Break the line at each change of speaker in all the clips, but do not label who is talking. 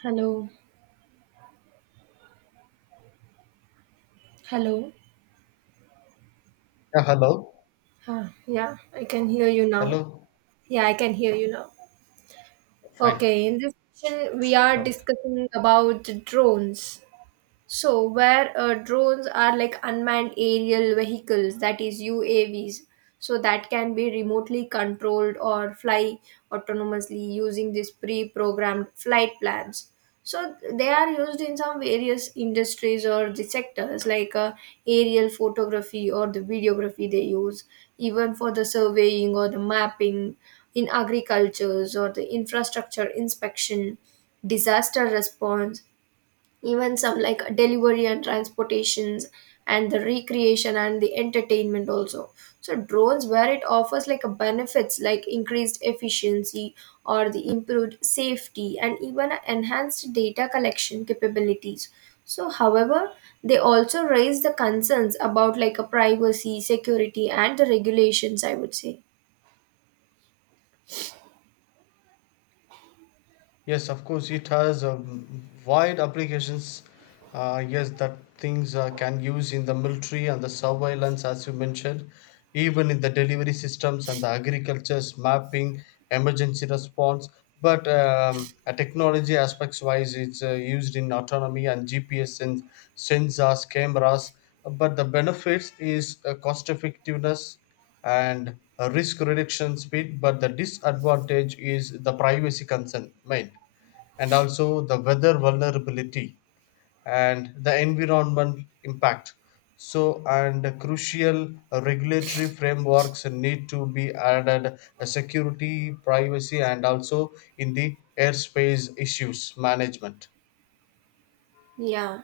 Hello. Hello.
Yeah, hello.
Huh. Yeah, I can hear you now.
Hello.
Yeah, I can hear you now.
Fine.
Okay, in this session, we are
Okay.
discussing about drones. So, where drones are like unmanned aerial vehicles, that is UAVs, so that can be remotely controlled or fly autonomously using these pre programmed flight plans. So, they are used in some various industries or the sectors like aerial photography or the videography they use, even for the surveying or the mapping in agricultures or the infrastructure inspection, disaster response, even some like delivery and transportations, and the recreation and the entertainment also. So drones, where it offers like a benefits like increased efficiency or the improved safety and even a enhanced data collection capabilities. So however, they also raise the concerns about like a privacy, security and the regulations, I would say.
Yes, of course, it has wide applications. Yes, that things can use in the military and the surveillance, as you mentioned, even in the delivery systems and the agriculture's mapping, emergency response. But technology aspects wise, it's used in autonomy and GPS and sensors, cameras. But the benefits is cost effectiveness and a risk reduction speed, but the disadvantage is the privacy concern made, and also the weather vulnerability and the environment impact. So and crucial regulatory frameworks need to be added, security, privacy, and also in the airspace issues management.
Yeah,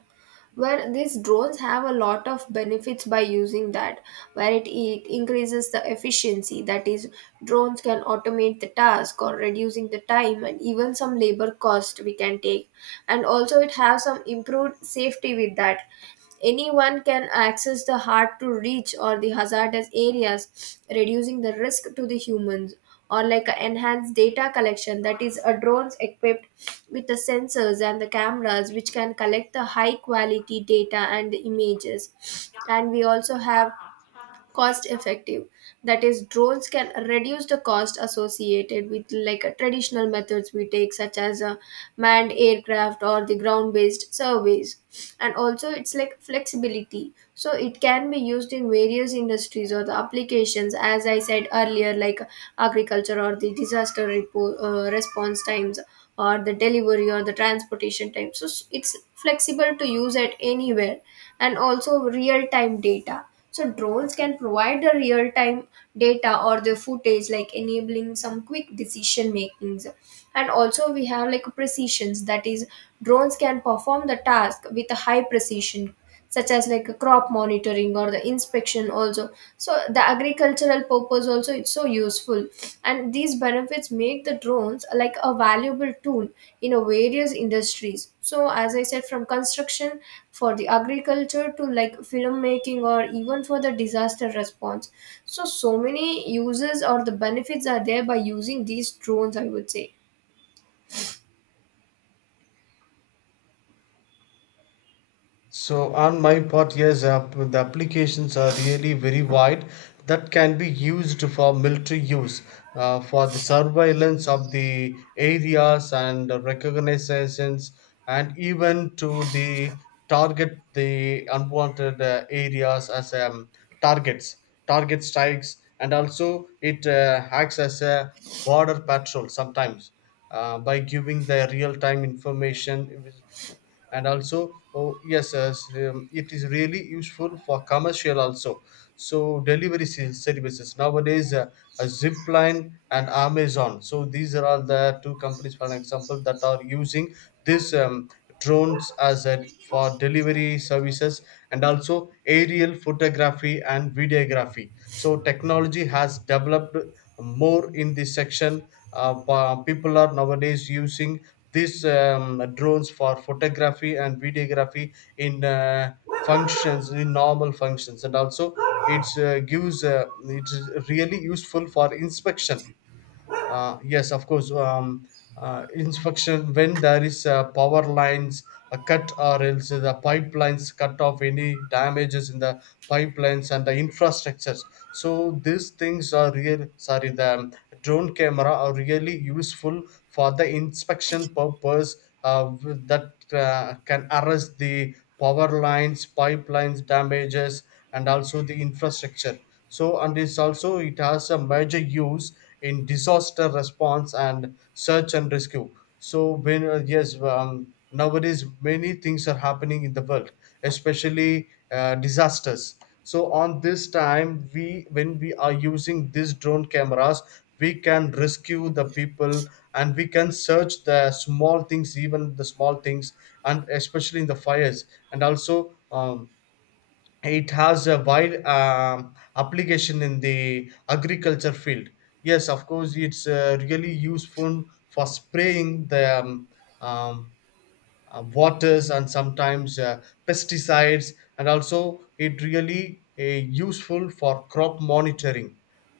where these drones have a lot of benefits by using that, where it increases the efficiency. That is, drones can automate the task or reducing the time and even some labor cost we can take. And also, it has some improved safety with that. Anyone can access the hard to reach or the hazardous areas, reducing the risk to the humans or like a enhanced data collection, that is a drones equipped with the sensors and the cameras which can collect the high quality data and images, and we also have cost effective, that is drones can reduce the cost associated with like traditional methods we take such as manned aircraft or the ground based surveys. And also it's like flexibility, so it can be used in various industries or the applications as I said earlier, like agriculture or the disaster response times or the delivery or the transportation time, so it's flexible to use at anywhere. And also real time data, so drones can provide the real-time data or the footage, like enabling some quick decision makings. And also we have like precisions, that is, drones can perform the task with a high precision, such as like crop monitoring or the inspection also. So the agricultural purpose also it's so useful, and these benefits make the drones like a valuable tool in a various industries, so as I said, from construction for the agriculture to like filmmaking or even for the disaster response. So so many uses or the benefits are there by using these drones, I would say.
So on my part, yes, the applications are really very wide that can be used for military use, for the surveillance of the areas and recognitions, and even to the target the unwanted areas as targets, target strikes, and also it acts as a border patrol sometimes by giving the real-time information. And also, oh yes, yes, it is really useful for commercial also. So delivery services nowadays, a zipline and amazon, so these are all the two companies for an example that are using this drones as a for delivery services. And also aerial photography and videography, so technology has developed more in this section. People are nowadays using these drones for photography and videography in functions, in normal functions. And also it's gives it's really useful for inspection. Yes, of course. Inspection when there is power lines cut, or else the pipelines cut off, any damages in the pipelines and the infrastructures. So these things are real. Sorry, the drone camera are really useful for the inspection purpose. That can arrest the power lines, pipelines damages, and also the infrastructure. So and it's also, it has a major use in disaster response and search and rescue. So when, yes, nowadays many things are happening in the world, especially disasters. So on this time we, when we are using these drone cameras, we can rescue the people, and we can search the small things, even the small things, and especially in the fires. And also, it has a wide application in the agriculture field. Yes, of course, it's really useful for spraying the um, waters, and sometimes pesticides. And also it really useful for crop monitoring,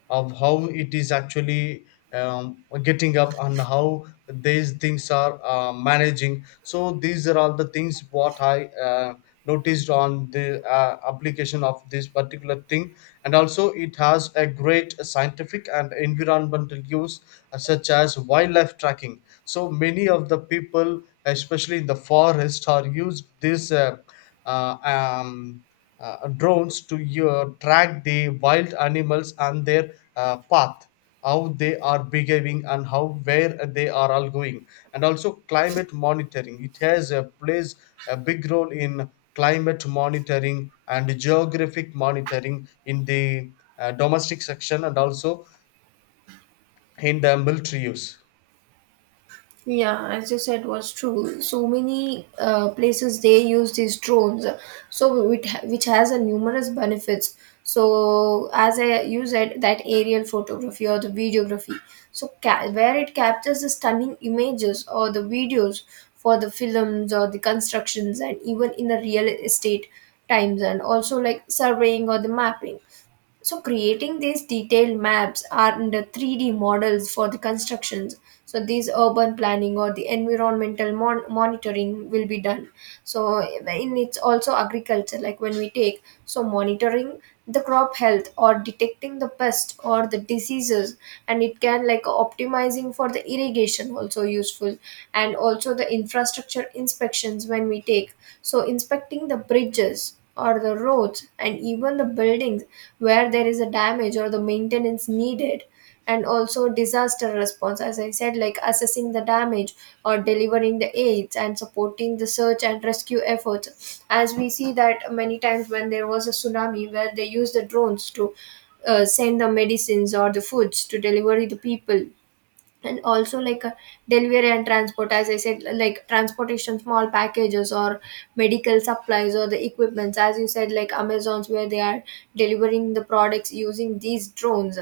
of how it is actually getting up and how these things are managing. So these are all the things what I noticed on the application of this particular thing. And also it has a great scientific and environmental use, such as wildlife tracking. So many of the people, especially in the forest, are used this uh, um, drones to track the wild animals and their path, how they are behaving and how, where they are all going. And also climate monitoring, it has a plays a big role in climate monitoring and geographic monitoring in the domestic section, and also in the military use.
Yeah, as you said, was true. So many places they use these drones, so which has a numerous benefits. So as I you said, that aerial photography or the videography, so where it captures the stunning images or the videos for the films or the constructions and even in the real estate times, and also like surveying or the mapping, so creating these detailed maps are the 3D models for the constructions. So these urban planning or the environmental monitoring will be done. So in it's also agriculture, like when we take, so monitoring the crop health or detecting the pest or the diseases, and it can like optimizing for the irrigation also useful. And also the infrastructure inspections when we take, so inspecting the bridges or the roads and even the buildings where there is a damage or the maintenance needed. And also disaster response, as I said, like assessing the damage or delivering the aids and supporting the search and rescue efforts, as we see that many times when there was a tsunami where they used the drones to send the medicines or the foods to deliver the people. And also like delivery and transport, as I said, like transportation small packages or medical supplies or the equipments, as you said, like amazons where they are delivering the products using these drones.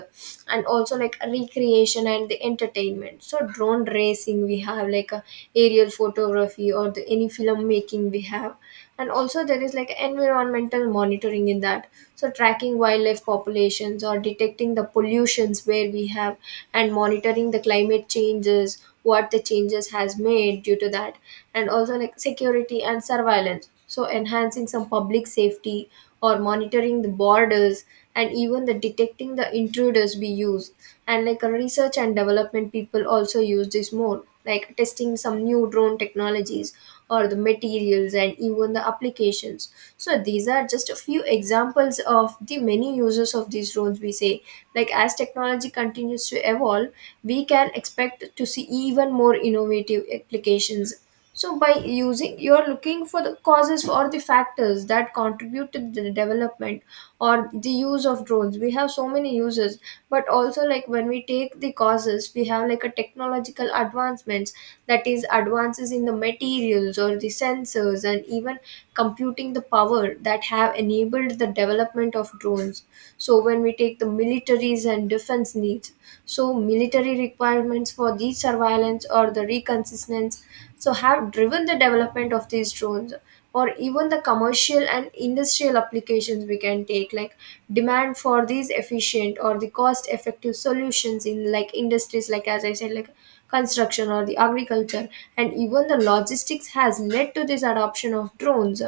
And also like recreation and the entertainment, so drone racing we have, like aerial photography or the any film making we have. And also there is like environmental monitoring in that, so tracking wildlife populations or detecting the pollutions where we have, and monitoring the climate changes, what the changes has made due to that. And also like security and surveillance, so enhancing some public safety or monitoring the borders and even the detecting the intruders we use. And like a research and development people also use this more, like testing some new drone technologies or the materials and even the applications. So these are just a few examples of the many uses of these drones we say. Like as technology continues to evolve, we can expect to see even more innovative applications. So by using, you're looking for the causes or the factors that contribute to the development or the use of drones. We have so many uses, but also like when we take the causes, we have like a technological advancements, that is advances in the materials or the sensors and even computing the power that have enabled the development of drones. So when we take the militaries and defense needs, so military requirements for the surveillance or the reconnaissance, so have driven the development of these drones. Or even the commercial and industrial applications we can take, like demand for these efficient or the cost effective solutions in like industries, like as I said, like construction or the agriculture and even the logistics has led to this adoption of drones.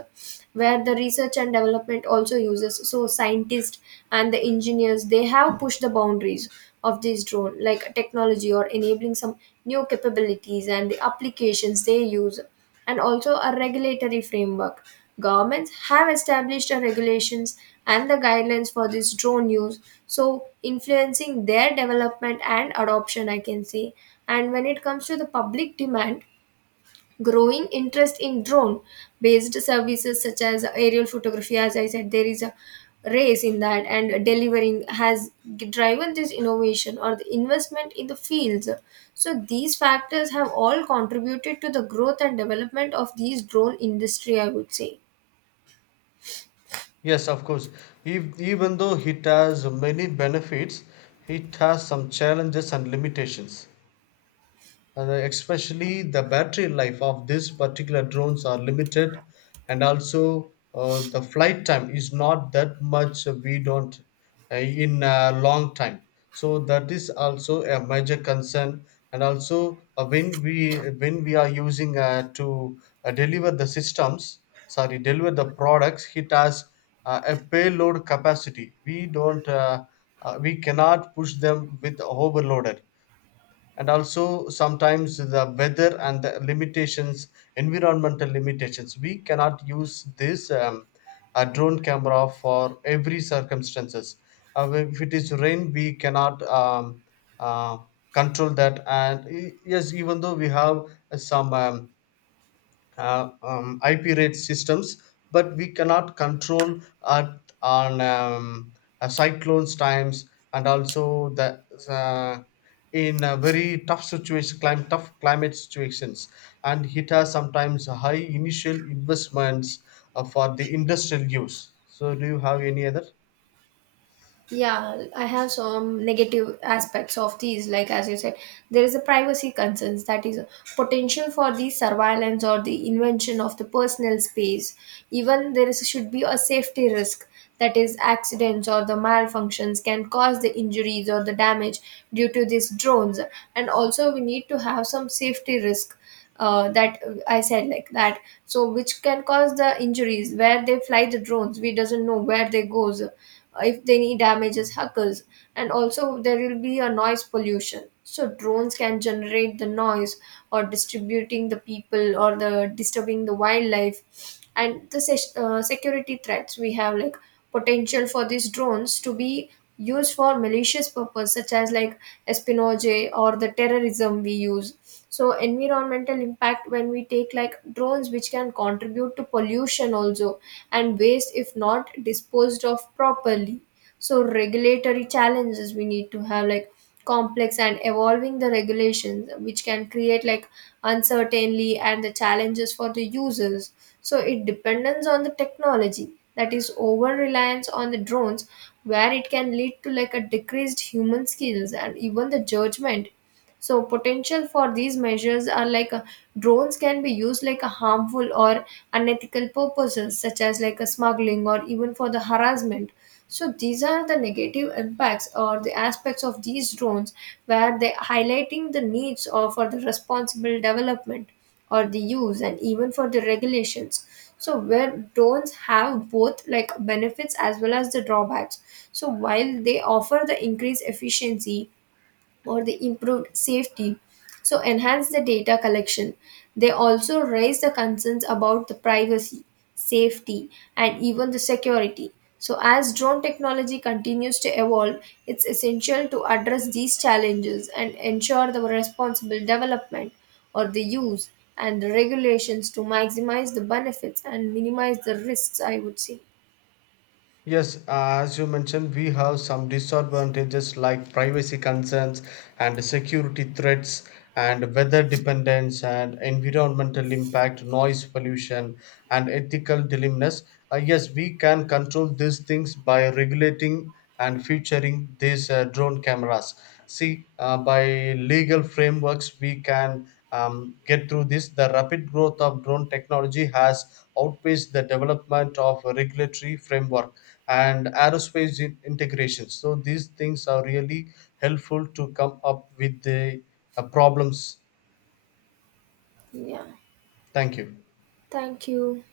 Where the research and development also uses, so scientists and the engineers, they have pushed the boundaries of this drone like technology or enabling some new capabilities and the applications they use. And also a regulatory framework. Governments have established a regulations and the guidelines for this drone use, so influencing their development and adoption, I can say. And when it comes to the public demand, growing interest in drone based services such as aerial photography, as I said, there is a race in that, and delivering has driven this innovation or the investment in the fields. So these factors have all contributed to the growth and development of these drone industry, I would say.
Yes, of course. Even though it has many benefits, it has some challenges and limitations, and especially the battery life of these particular drones are limited. And also, the flight time is not that much. We don't in a long time, so that is also a major concern. And also, when we, when we are using to deliver the systems, sorry, deliver the products, it has a payload capacity. We don't we cannot push them with overloaded. And also sometimes the weather and the limitations, environmental limitations, we cannot use this a drone camera for every circumstances. If it is rain, we cannot uh, control that. And yes, even though we have some IP rate systems, but we cannot control at, on, cyclones times, and also the uh, in a very tough situation, tough climate situations, and it has sometimes high initial investments for the industrial use. So, do you have any other?
Yeah, I have some negative aspects of these. Like as you said, there is a privacy concerns, that is potential for the surveillance or the invention of the personal space. Even there is should be a safety risk, that is accidents or the malfunctions can cause the injuries or the damage due to these drones. And also we need to have some safety risk that I said like that. So which can cause the injuries where they fly the drones. We doesn't know where they goes, if they need damages, huckles. And also there will be a noise pollution. So drones can generate the noise or distributing the people or the disturbing the wildlife. And the security threats we have, like potential for these drones to be used for malicious purpose such as like espionage or the terrorism we use. So environmental impact when we take, like drones which can contribute to pollution also and waste if not disposed of properly. So regulatory challenges we need to have, like complex and evolving the regulations which can create like uncertainty and the challenges for the users. So it depends on the technology, that is over reliance on the drones where it can lead to like a decreased human skills and even the judgment. So potential for these measures are like drones can be used like a harmful or unethical purposes such as like a smuggling or even for the harassment. So these are the negative impacts or the aspects of these drones, where they highlighting the needs or for the responsible development or the use and even for the regulations. So where drones have both like benefits as well as the drawbacks, so while they offer the increased efficiency or the improved safety, so enhance the data collection, they also raise the concerns about the privacy, safety and even the security. So as drone technology continues to evolve, it's essential to address these challenges and ensure the responsible development or the use and the regulations to maximize the benefits and minimize the risks, I would say.
Yes, as you mentioned, we have some disadvantages like privacy concerns and security threats and weather dependence and environmental impact, noise pollution, and ethical dilemmas. Yes, we can control these things by regulating and featuring these drone cameras. See, by legal frameworks, we can get through this. The rapid growth of drone technology has outpaced the development of a regulatory framework and aerospace integration. So, these things are really helpful to come up with the problems.
Yeah,
Thank you.
thank you.